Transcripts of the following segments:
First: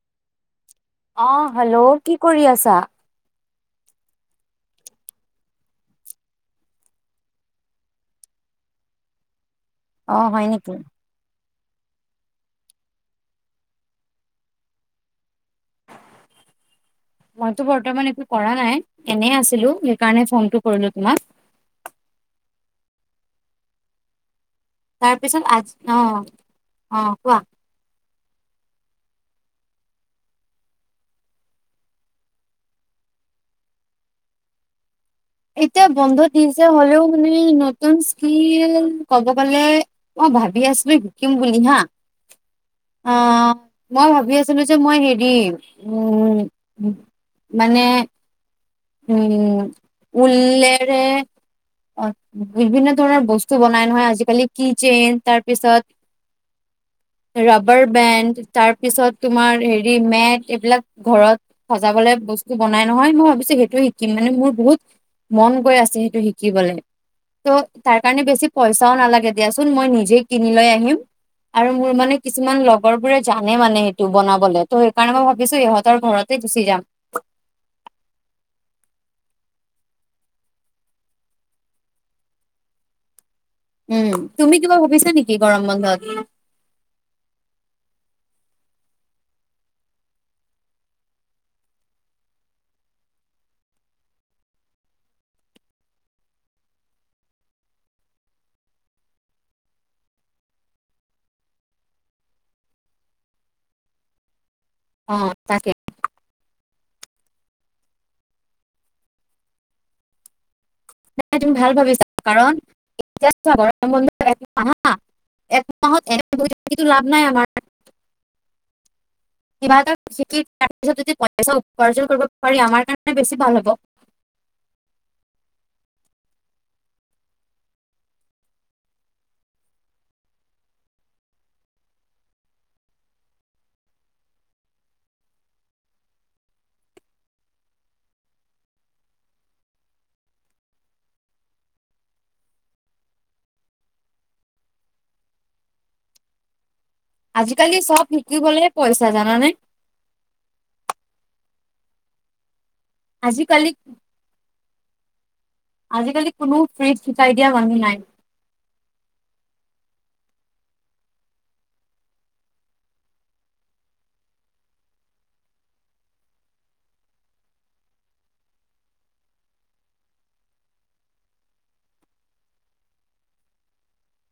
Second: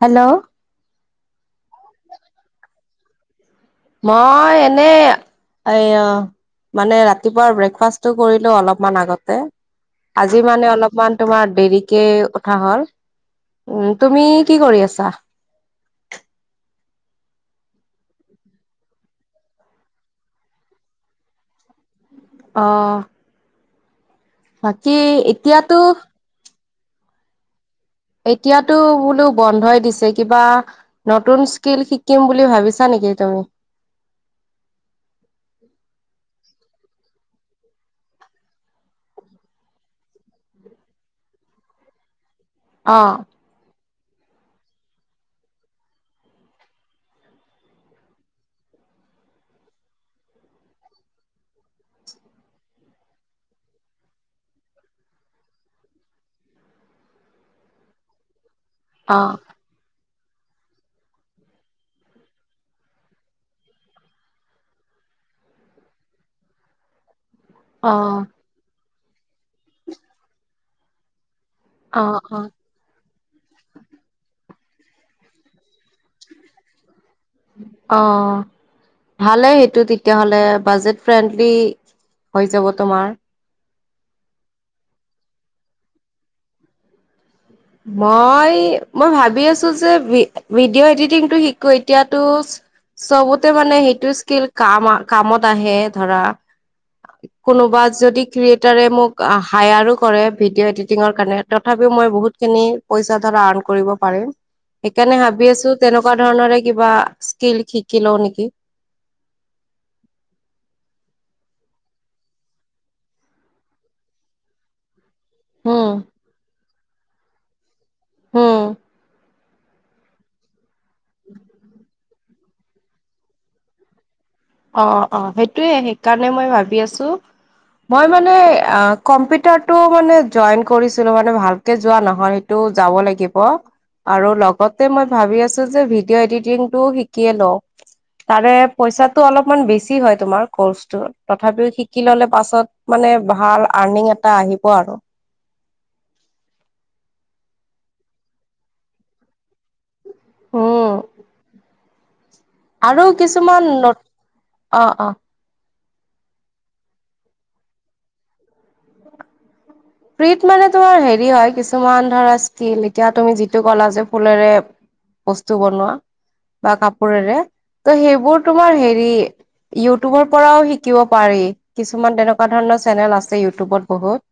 Hello অহ hello, কি কৰি আছা? মই এনেই এয়া মানে ৰাতিপুৱাৰ ব্ৰেকফাষ্টটো কৰিলো অলপমান আগতে অ আজি হয় নেকি মানে অলপমান তোমাৰ দেৰিকে উঠা হ'ল। উম, তুমি কি কৰি আছা? মইতো বৰ্তমান একো কৰা নাই এনে আছিলো সেইকাৰণে ফোনটো কৰিলো তোমাক। [unintelligible] আহ তাৰপিছত এতিয়াতো আজি অ-অ কোৱা? এতিয়াতো বোলো বন্ধই দিছে কিবা নতুন স্কিল শিকিম বুলি ভাবিছা নেকি? কি তুমি [unintelligible] [unintelligible] এতিয়া বন্ধ দিছে হ'লেও মানে নতুন স্কিল ক'ব গলে মই ভাবি আছো শিকিম বুলি। হা অ', মই ভাবি আছিলো যে মই হেৰি উম মানে উম, উল্লেৰে অ বিভিন্ন ধৰণৰ বস্তু বনাই নহয় আজিকালি কিচেইন তাৰপিছত ৰবাৰ বেণ্ড তাৰ পিছত অ তোমাৰ হেৰি মেট এইবিলাক ঘৰত সজাবলে বস্তু বনাই নহয় মই ভাবিছো সেইটোয়ে শিকিম মানে মোৰ বহুত। মন গৈ আছে সেইটো শিকিবলে ত' অ তাৰ কাৰণে বেছি পইচা। এটাও নালাগে দিয়াচোন মই নিজে কিনি লৈ আহিম আৰু মোৰ অ মানে অ কিছুমান লগৰ বোৰে। জানে মানে সেইটো বনাবলে ত' সেইকাৰণে মই ভাবিছো ইহঁতৰ ঘৰতে গুচি যাম। অ ভালে সেইটো তেতিয়াহ'লে বাজেট ফ্ৰেণ্ডলি হৈ যাব তোমাৰ। উম, তুমি কিবা ভাবিছে নেকি গৰম বন্ধত মই-মই ভাবি আছো যে ভি ভিডিঅ' এডিটিংটো শিকো এতিয়াতো। চবতে মানে সেইটো স্কিল কাম কামত আহে ধৰা কোনোবা যদি ক্ৰিয়েটাৰে মোক হায়াৰো কৰে ভিডিঅ' এডিটিংৰ কাৰণে তথাপিও মই বহুত খিনি পইচা ধৰা আৰ্ন কৰিব পাৰিম সেইকাৰণে অ ভাবি তাকে আছো তেনেকুৱা ধৰণৰে কিবা স্কিল শিকি লও নেকি নাই তুমি ভাল ভাবিছা কাৰণ এতিয়া চোৱা গৰম বন্ধত আহা এক হম মাহত এনে বহি থাকিটো লাভ নাই আমাৰ উম কিবা এটা যিটি কৰাৰ পিছত যদি পইচা উপাৰ্জন কৰিব পাৰি আমাৰ কাৰণে বেছি ভাল হ'ব অ' অ' সেইটোয়ে সেইকাৰণে মই ভাবি আছো মই মানে হা কম্পিউটাৰটো মানে জইন কৰিছিলোঁ মানে ভালকে যোৱা নহয়তো আকৌ যাব লাগিব আৰু লগতে মই ভাৱি আছো যে ভিডিঅ' এডিটিংটোও শিকিয়ে লওঁ। তাৰে পইচাত তো অলপমান বেছি হয় তোমাৰ ক'ৰ্চটো তথাপিও শিকি ল'লে পাছত মানে ভাল আৰ্নিং এটা এটা আহিব আৰু আজিকালি চব শিকিবলে পইচা জানানে উম আৰু আজিকালি কিছুমান নত অ অ আজিকালি কোনো ফ্ৰীত শিকাই দিয়া মানুহ নাই ফ্ৰীত মানে তোৰ হেৰি হয় কিছুমান ধৰা স্কীম এতিয়া তুমি যিটো কলা যে ফুলেৰে বস্তু বনোৱা বা কাপোৰেৰে ত' সেইবোৰ তোমাৰ হেৰি ইউটুবৰ পৰাও শিকিব পাৰি কিছুমান তেনেকুৱা ধৰণৰ চেনেল আছে ইউটুবত বহুত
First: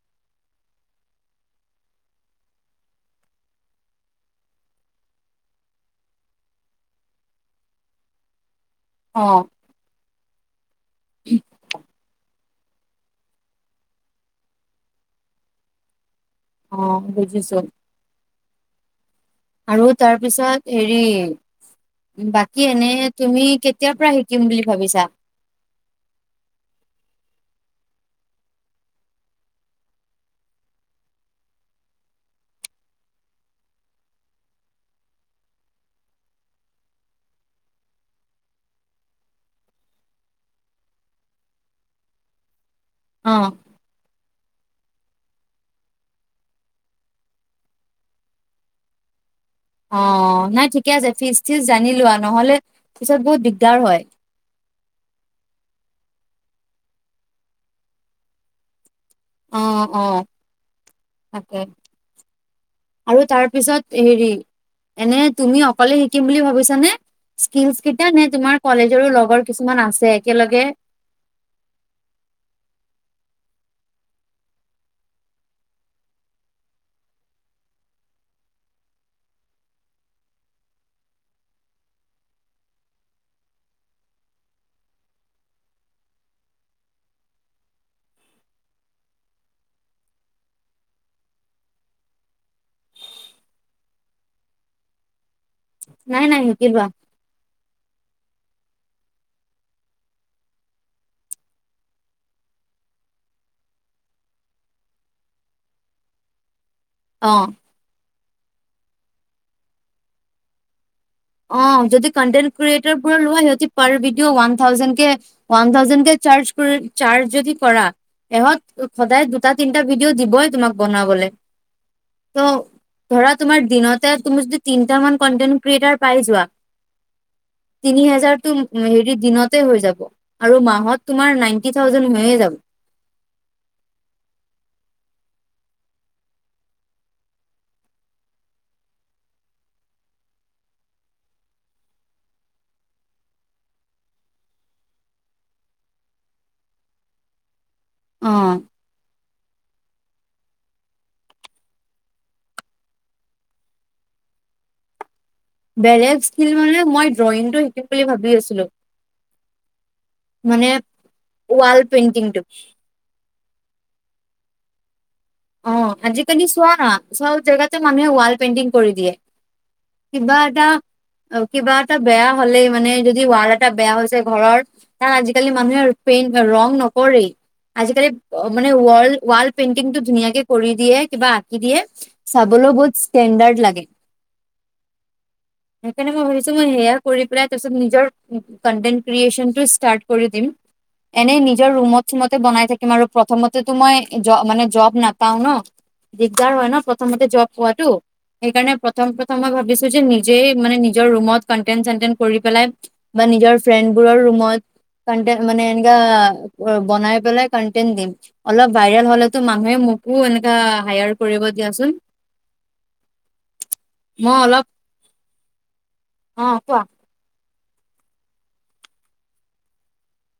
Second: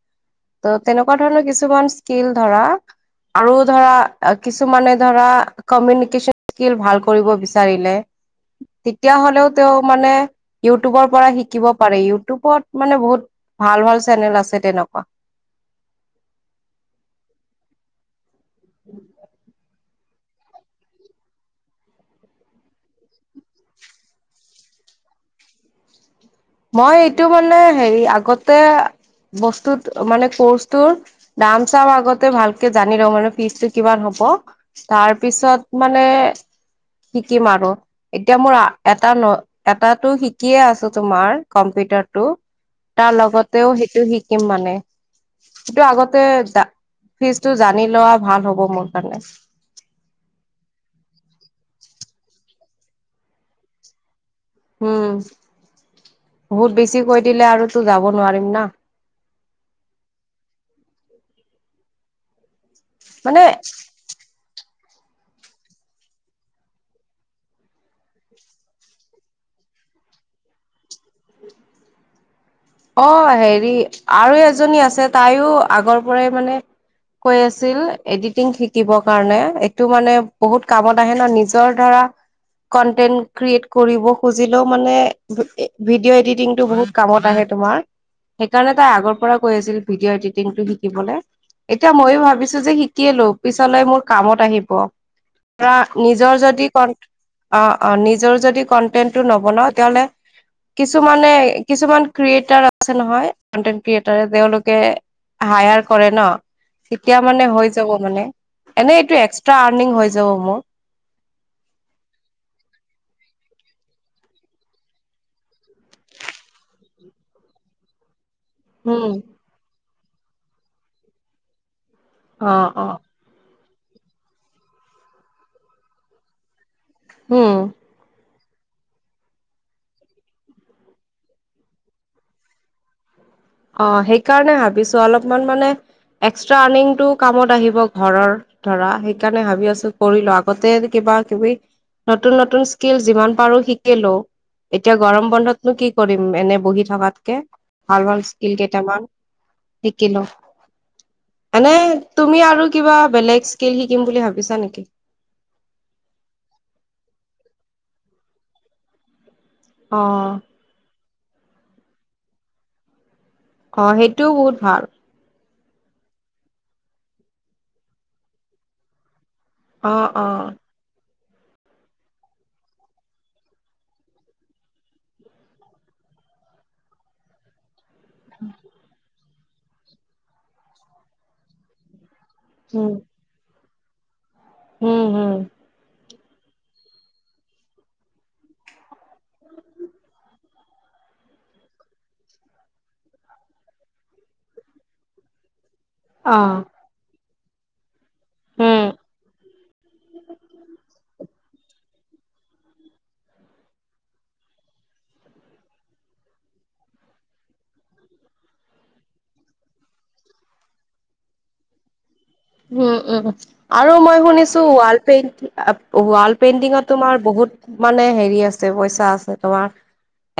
ত' তেনেকুৱা ধৰণৰ কিছুমান স্কিল ধৰা আৰু ধৰা কিছুমানে ধৰা কমিউনিকেশ্যন স্কিল ভাল কৰিব বিচাৰিলে তেতিয়া অ হ'লেও তেওঁ মানে ইউটুবৰ পৰা শিকিব পাৰে ইউটুবত মানে বহুত ভাল ভাল চেনেল আছে তেনেকুৱা অ বুজিছো আৰু তাৰপিছত হেৰি বাকী এনে তুমি কেতিয়াৰ পৰা শিকিম বুলি ভাবিছা মই এইটো মানে হেৰি আগতে বস্তুত মানে ক'ৰ্চটোৰ দাম চাম আগতে ভালকে জানি লওঁ মানে ফিজটো কিমান হ'ব ব তাৰ পিছত মানে শিকিম আৰু এতিয়া মোৰ এটা ন এটাতো শিকিয়ে আছো তোমাৰ কম্পিউটাৰটো তাৰ অ লগতেও সেইটো শিকিম মানে সেইটো আগতে দা ফিজটো জানি লোৱা ভাল হ'ব মোৰ কাৰণে অ নাই ঠিকে আছে ফিজ তিজ জানি লোৱা নহলে পিছত বহুত দিগদাৰ হয় উম বহুত বেছি কৈ দিলে আৰু তো যাব নোৱাৰিম না অ' অ' অ' তাকে আৰু মানে তাৰ পিছত হেৰি এনে তুমি অকলে শিকিম বুলি ভাবিছানে স্কিলচ কেইটা নে তোমাৰ কলেজৰো লগৰ কিছুমান আছে একেলগে [unintelligible] অ হেৰি আৰু এজনী আছে তাইও আগৰ পৰাই মানে কৈ আছিল এডিটিং শিকিব কাৰণে এইটো মানে বহুত কামত আহে ন নিজৰ ধৰা কনটেন্ট ক্ৰিয়েট কৰিব খুজিলেও মানে ভিডিঅ' এডিটিংটো বহুত কামত আহ তোমাৰ সেইকাৰণে তাই আগৰ পৰা কৈ আছিল ভিডিঅ' এডিটিংটো শিকিবলৈ এতিয়া ময়ো ভাবিছো যে শিকিয়েলো পিছলৈ মোৰ কামত আহিব ধৰা নাই নিজৰ নাই শিকি যদি লোৱা কন অ অ নি নিজৰ যদি কন্টেন্টো নবনাও তেতিলে কিছুমানে কিছুমান ক্ৰিয়েটাৰ আছে নহয় কনটেনট ক্ৰিয়েটাৰে তেওঁলোকে হায়াৰ কৰে ন তেতিয়া অ মানে হৈ যাব মানে এনেই এইটো এক্সট্ৰা আৰ্নিং হৈ যাব মোৰ অ', যদি কণ্টেন্ট ক্ৰিয়েটৰ লোৱা সিঁহতে পাৰ video one thousand, one thousand কে চাৰ্জ কৰি চাৰ্জ যদি কৰা ইহঁত উম সদায় দুটা তিনটা ভিডিঅ' দিবই তোমাক বনাবলৈ ত' অ অ ধৰা তোমাৰ দিনতে তুমি যদি তিনটামান কনটেন্ট ক্ৰিয়েটাৰ পাই যোৱা উম তিনি হাজাৰ হেৰি দিনতে হৈ যাব আৰু মাহত তোমাৰ নাইনটি থাউজেন হৈয়ে যাব [unintelligible] অ', সেইকাৰণে ভাবিছো অলপমান মানে এক্স্ৰা আৰ্নিংটো কামত আহিব ঘৰৰ ধৰা সেইকাৰণে ভাবি আছো কৰিলো আগতে বা কিবি নতুন, নতুন স্কিল যিমান পাৰো শিকিলো এতিয়া গৰম বন্ধতনো কি কৰিম এনে বহি থকাতকে ভাল কিল অ কেইটামান শিক কিলো এনে তুমি আৰু কিবা বেলেগ স্কিল শিকিম বুলি ভাবিছা নেকি বেলেগ স্কিল মানে মই ড্ৰয়িংটো শিকিম বুলি ভাবি আছিলো অ', মানে ৱাল পেইণ্টিংটো অ', সেইটোও বহুত ভাল অ', আজিকালি চোৱা নহ চব জেগাতে মানুহে ৱাল পেইণ্টিং কৰি দিয়ে অ অ কিবা এটা অ', কিবা এটা বেয়া হলেই মানে যদি ৱাল এটা বেয়া হৈছে ঘৰৰ ত আজিকালি মানুহে পেইনট ৰং নকৰেই আজিকালি মানে ৱল ৱাল পেইণ্টিংটো ধুনীয়াকে কৰি দিয়ে কিবা আঁকি দিয়ে চাবলৈও উম বহুত ষ্টেণ্ডাৰ্ড লাগে উম, হম। সেইকাৰণে মই ভাবছো মই সেয়া কৰি পেলাই তাৰিছ নিজ কেন্টেট ক্ৰিচনৰ ষ্টাৰ্ট কৰি দিম এনেই নিজৰ ৰুমত চুমতে বনাই থাকিম আৰু প্ৰথমতেতো মই মানে জব পাও ন অ দিগদাৰ হয় ন প্ৰথমতে জৱ পোৱাতটো সেইকাৰণে উম প্ৰথম, প্ৰথম মই ভাবিছো যে নিজেই মানে নিজৰ ৰুমত কন্টেন চেন্টন কৰি পেলাই বা নিজৰ ফ্ৰেণ্ডবোৰৰ ৰুমত কন্টেন মানে এনেকা বনাই পেলাই কন্টেন দিম অলপ ভাইৰেল হলেতো মানুহে এনেকা হায়াৰ কৰিব দিয়াচোন উম, উম আৰু মই শুনিছো ৱাল পেইণ্টি ৱাল অ কোৱা পেইণ্টিঙত তোমাৰ বহুত মানে হেৰি আছে পইচা আছে তোমাৰ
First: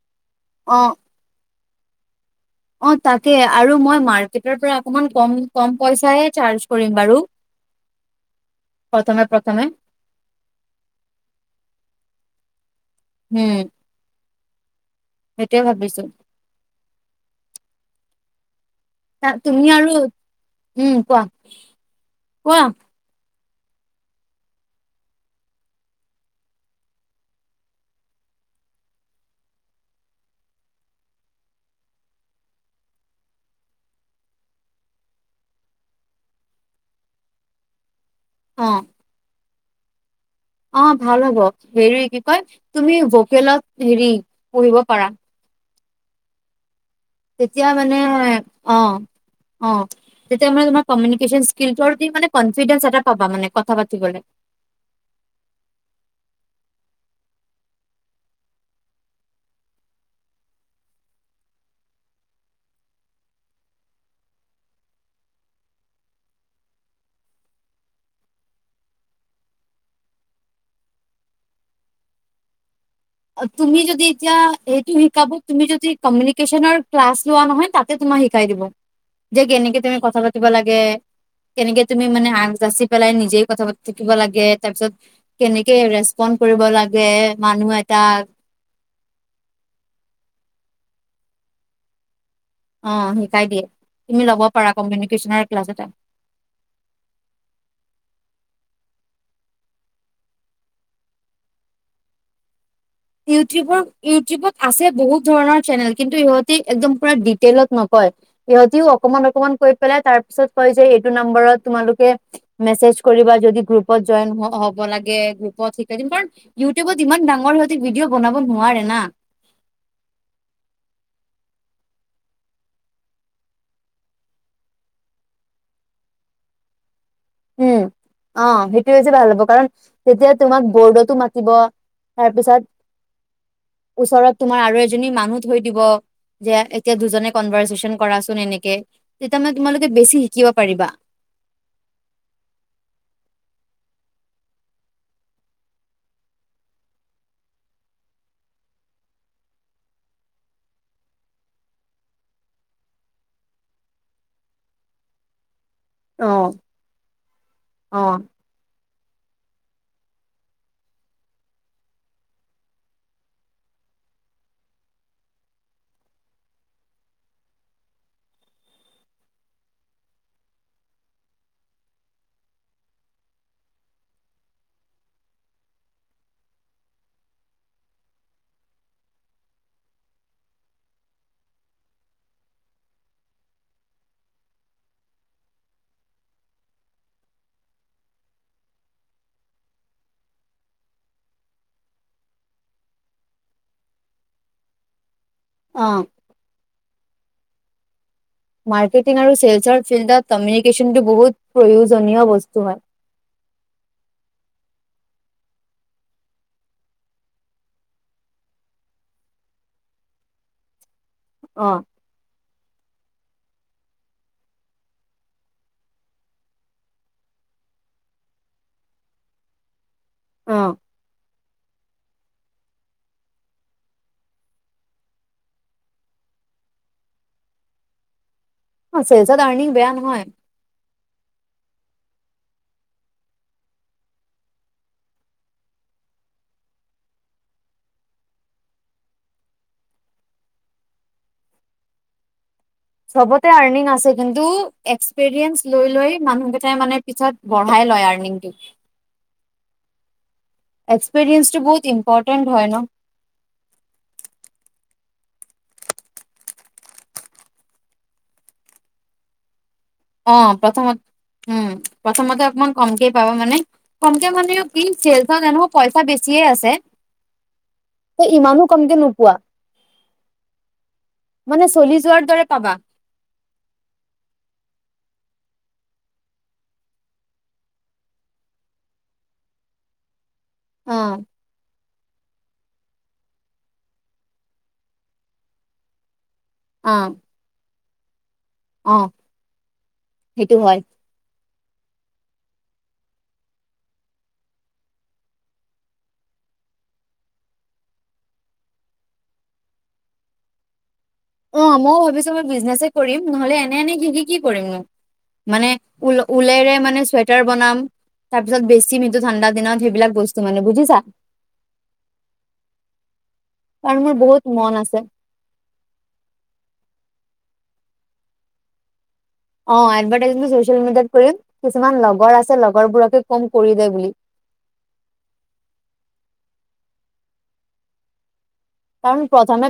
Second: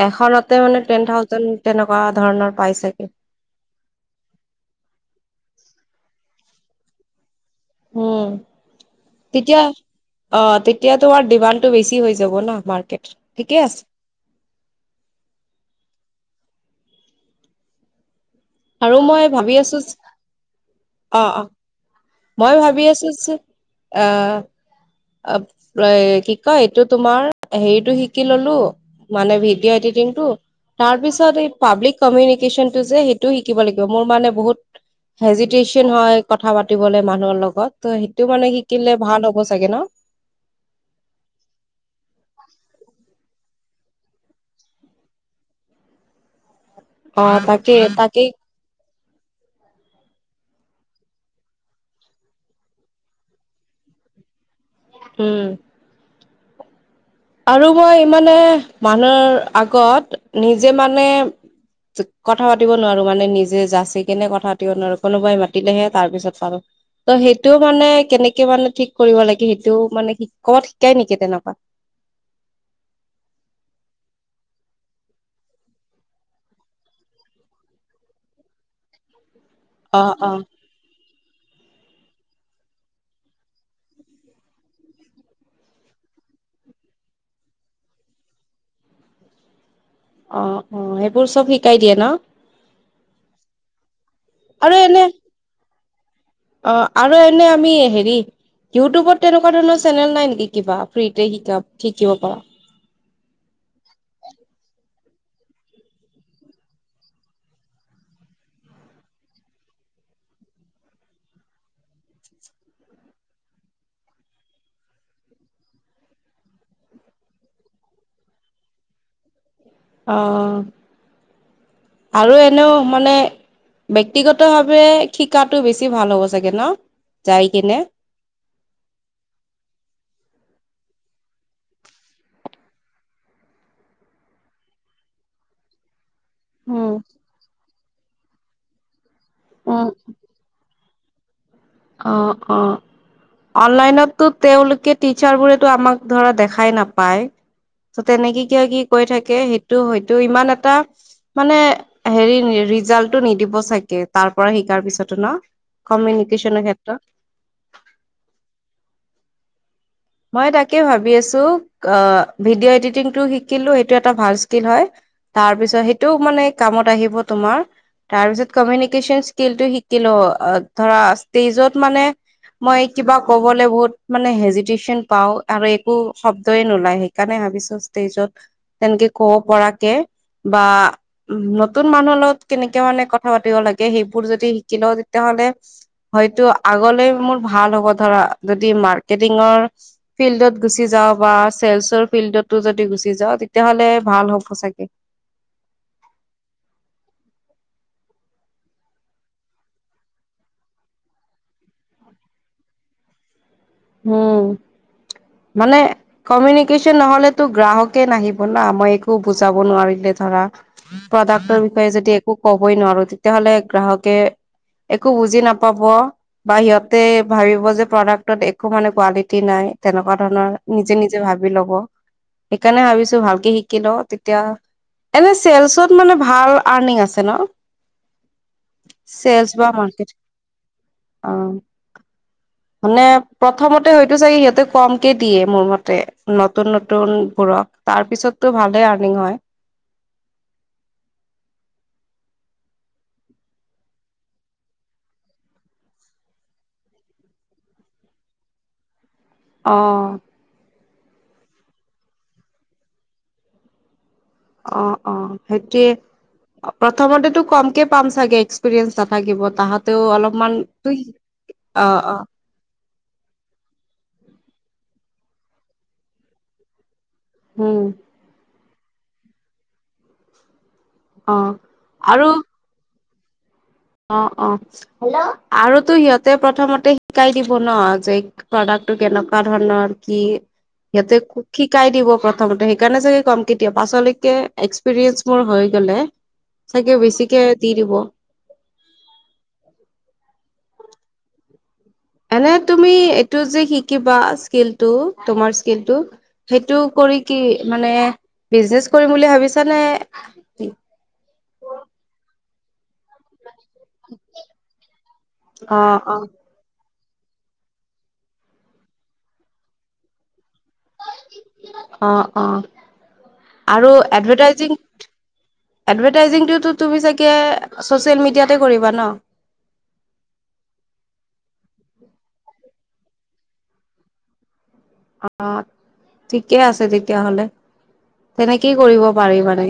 এখনতে মানে অ টেন থাউজেন তেনেকুৱা ধৰণৰ পাই অ', চাগে তাকে আৰু মই মাৰ্কেটৰ পৰা অকমান কম, কম পইচাইে চাৰ্জ কৰিম বাৰু উম। প্ৰথমে, তেতিয়া প্ৰথমে অ', তেতিয়াটো আৰু ডিমাণ্ডটো বেছি হৈ যাব ন, মাৰ্কেটত, ঠিকে আছে সেইটোৱে ভাবিছো আৰু তা মই ভাবি তুমি আছো, আৰু উম কোৱা অ', অ', মই কোৱা ভাবি আছো যে, আহ, অ', কি কয়, এইটো তোমাৰ, হেৰিটো শিকি ললো, মানে ভিডিঅ' এডিত কিন্তু, তাৰপিছত এই পাব্লিক কমিউনিকেশ্যনটো যে, সেইটো শিকিব লাগিব। মোৰ মানে বহুত হেজিটেচন হয়, কথা পাতিবলে মানুহৰ লগত তো টো মানে অ শিকিলে ভাল হ'ব চাগে ন? অ' ভাল হ'ব, হেৰি কি কয়? তুমি ভোকেলত হেৰি পঢ়িব পাৰা। অ তেতিয়া তাকে মানে তাকেই হে অ'। অ। তেতিয়া মানে তোমাৰ কমিউনিকেচন স্কিলটো আৰু তুমি মানে কনফিডেন্স এটা পাবা মানে কথা পাতিবলে। [inaudible] উম। আৰু মই মানে, মানুহৰ আগত, নিজে মানে কথা পাতিব নোৱাৰো, মানে নিজে যাচি কেনে কথা পাতিব নোৱাৰো, কোনোবাই মাতিলেহে তাৰ পিছত পাৰো। ত' সেইটো মানে, কেনেকে মানে, ঠিক কৰিব লাগে, সেইটোও মানে কি, কৰবাত শিকাই নেকি তেনেকুৱা? তুমি যদি এতিয়া, এইটো শিকাব তুমি যদি কমিউনিকেচনৰ ক্লাছ লোৱা নহয়, তাতে তোমাৰ শিকাই দিব, যে কেনেকে তুমি অ কথা অ পাতিব লাগে। কেনেকে তুমি মানে আগ-যাচি পেলাই নিজে কথা পাতি থাকিব লাগে, তাৰ পিছত কেনেকে ৰেচপন কৰিব লাগে, মানুহ এটাক। অ, অ। সেইবোৰ চব শিকাই দিয়ে ন? অ শিকাই দিয়ে। তুমি ল'ব পাৰা আৰু এনে কমিউনিকেশ্যনৰ ক্লাছ এটা। অ। আৰু এনে আমি, হেৰি ইউটিউবত তেনেকুৱা ধৰণৰ চেনেল নাই নেকি কিবা? ফ্ৰীতে শিকা, শিকিব পাৰা। ইউটিউবৰ, ইউটিউবত আছে বহুত ধৰণৰ চেনেল। কিন্তু ইহতি একদম পুৰা ডিটেইলত নক কয়, সিহঁতিও অকণমান অকণমান কৈ পেলাই তাৰ পাছত কয় যে, এইটো নম্বৰত তোমালোকে মেছেজ কৰিবা, যদি গ্ৰুপত জইন হব লাগে, গ্ৰুপত শিকাই দিম, কাৰন ইউটিউবত ইমান ডাঙৰ হৈ ভিডিঅ' বনাব নোৱাৰে না। অ। আৰু এনেও মানে ব্যক্তিগত ভাৱে শিকাতো বেছি ভাল হ'ব চাগে ন? যাই কিনে। উম অ সেইটো বেছি ভাল হ'ব কাৰণ তেতিয়া তোমাক বৰ্ডতো মাতিব তাৰপিছত ওচৰত তোমাৰ আৰু এজনী মানুহ থৈ দিব। যে উম, এতিয়া দুজনে কনভাৰচেচন কৰাচোন এনেকে, তেতিয়া মানে উম, তোমালোকে বেছি শিকিব পাৰিবা। অ অ। অনলাইনতটো তেওঁলোকে টিচাৰবোৰেটো আমাক ধৰা দেখাই নাপায়। তো তেনেকে কিয়, কি কৈ থাকে। সেইটো হয়তো ইমান এটা মানে হেৰি ৰিজাল্টটো নিদিব চাগে, তাৰপৰা শিকাৰ পিছতো ন? কমিত অ' অ'। মই তাকে ভাবি আছোঁ, অ' ভিডিঅ' এডিটিং টো শিকিলোঁ, সেইটো এটা ভাল স্কিল হয়। তাৰপিছত, সেইটো মানে কামত আহিব তোমাৰ। তাৰপিছত কমিউনিকেশচন স্কিলটো শিকিলোঁ ধৰা ষ্টেজত মানে মই কিবা ক'বলৈ বহুত মানে হেজি তেচন পাওঁ আৰু একো শব্দয়ে নোলাই সেইকাৰণে ভাবিছোঁ ষ্টেজত তেনেকে কব পৰা তাকে বা, নতুন মানুহৰ লগত কেনেকে মানে কথা পাতিব লাগে, সেইবোৰ যদি শিকি লওঁ, তেতিয়াহ'লে হলে হয়টো আগলে মোৰ ভাল হ'ব ধৰা যদি মৰ্কেটিক পূৰ্ণ ফিল্ডত গুচি যাওঁ বা, ছেলচৰ ফিল্ডটো যদি গুচি যাওঁ, তেতিয়াহ'লে ভাল সঁচাকে আহ। মাৰ্কেটিং আৰু চেলচৰ ফিল্ডত কমিউনিকেশ্যনটো বহুত প্ৰয়োজনীয় বস্তু হয় [inaudible] উম মানে কমিউনিকেশচন নহলেতো গ্ৰাহকে নাহিব ন মই একো বুজাব নোৱাৰিলে ধৰা প্ৰডাক্টৰ অ বিষয়ে যদি একো কবই নোৱাৰো তেতিয়াাহলে গ্ৰাহকে একো বুজি নাপাব বা সিহঁতে ভাবিব যে প্ৰডাক্টত একো মানে কোৱালিটি নাই তেনেকুৱা ধৰণৰ অ নিজে নিজে ভাবি ল'ব। সেইকাৰণে ভাবিছো ভালকে শিকি ল তেতিয়া এনে চেলচত মানে অনিংআছে ন অ চেলচত চেলছ বা আৰ্নিং বেয়া মাৰ্কেট নহয় অ মানে প্ৰথমতে হয়তো চাগে সিহঁতে কমকে দিয়ে মোৰ মতে নতুন নতুনবোৰক তাৰ পিছত টো ভালে আৰ্নিং হয়। [unintelligible] চবতে আৰ্নিং আছে কিন্তু এক্সপিৰিয়েঞ্চ লৈ লৈ মানুহকেইটাই মানে পিছত বঢ়াই লয় আৰ্নিংটো আহঁ এক্সপৰিয়েন্সটো বহুত ইম্পৰ্টেণ্ট হয় ন। অ অ সেইটোৱে। প্ৰথমতেতো কমকে পাম চাগে এক্সপিৰিয়েঞ্চ নাথাকিব তাহাতেও অ', অলপমান প্ৰথমত উম অ অ প্ৰথমতে অকমান কমকে পাবা মানে কমকে [unintelligible] চা নাই নহওঁক পইচা বেছিয়ে আছে। হম। ত' ইমানো কমকে নোপোৱা অ মানে চলি আৰু যোৱাৰ দৰে পাবা। অ অ আৰুতো সিহঁতে প্ৰথমতে শিকাই দিব ন যে প্ৰডাক্ট টো কেনেকুৱা ধৰণৰ কি অ', সিহঁতে শিকাই দিব প্ৰথ থমতে সেইকাৰণে চাগে কমকৈ দিয়ে পাছলৈকে এক্সপিৰিয়েঞ্চ মোৰ হৈ গ'লে চাগে অ', বেছিকে দি দিব। অ সেইটো হয়। এনে তুমি এইটো যে শিকিবা স্কিলটো তোমাৰ স্কিলটো সেইটো ক কৰি কি মানে বিজনেচ কৰিম বুলি ভাবিছ নে কি? অ ময়ো ভাবিছো মোৰ বিজনেজে কৰিম নহ'লে এনে এনে সিকি কি কৰিম নো? মানে অ', ও অ', ওলাইৰে মানে চু চুৱেটাৰ বনাম তাৰ পিছত বেচিম সেইটো ঠাণ্ডা দিনত সেইবিলাক বস্ত চু মানে বুজিছা। অ', অ', আৰু কাৰণ মোৰ বহুত মন এডভাৰটাইজিং, আছে এডভাই টাইজিংটোতো তুমি চাগে ছ'চিয়েল মিডিয়াতে কৰিবা ন? অ এডভাৰটাইজিং ছ'চিয়েল মিডিয়াত কৰিম, কিছুমান লগৰ আছে লগৰবোৰকে কম কৰি দে বুলি। [inaudible] অ ঠিকে আছে তেতিয়া হ'লে তেনেকেই কৰিব কাৰণ পাৰি প্ৰথমে মানে।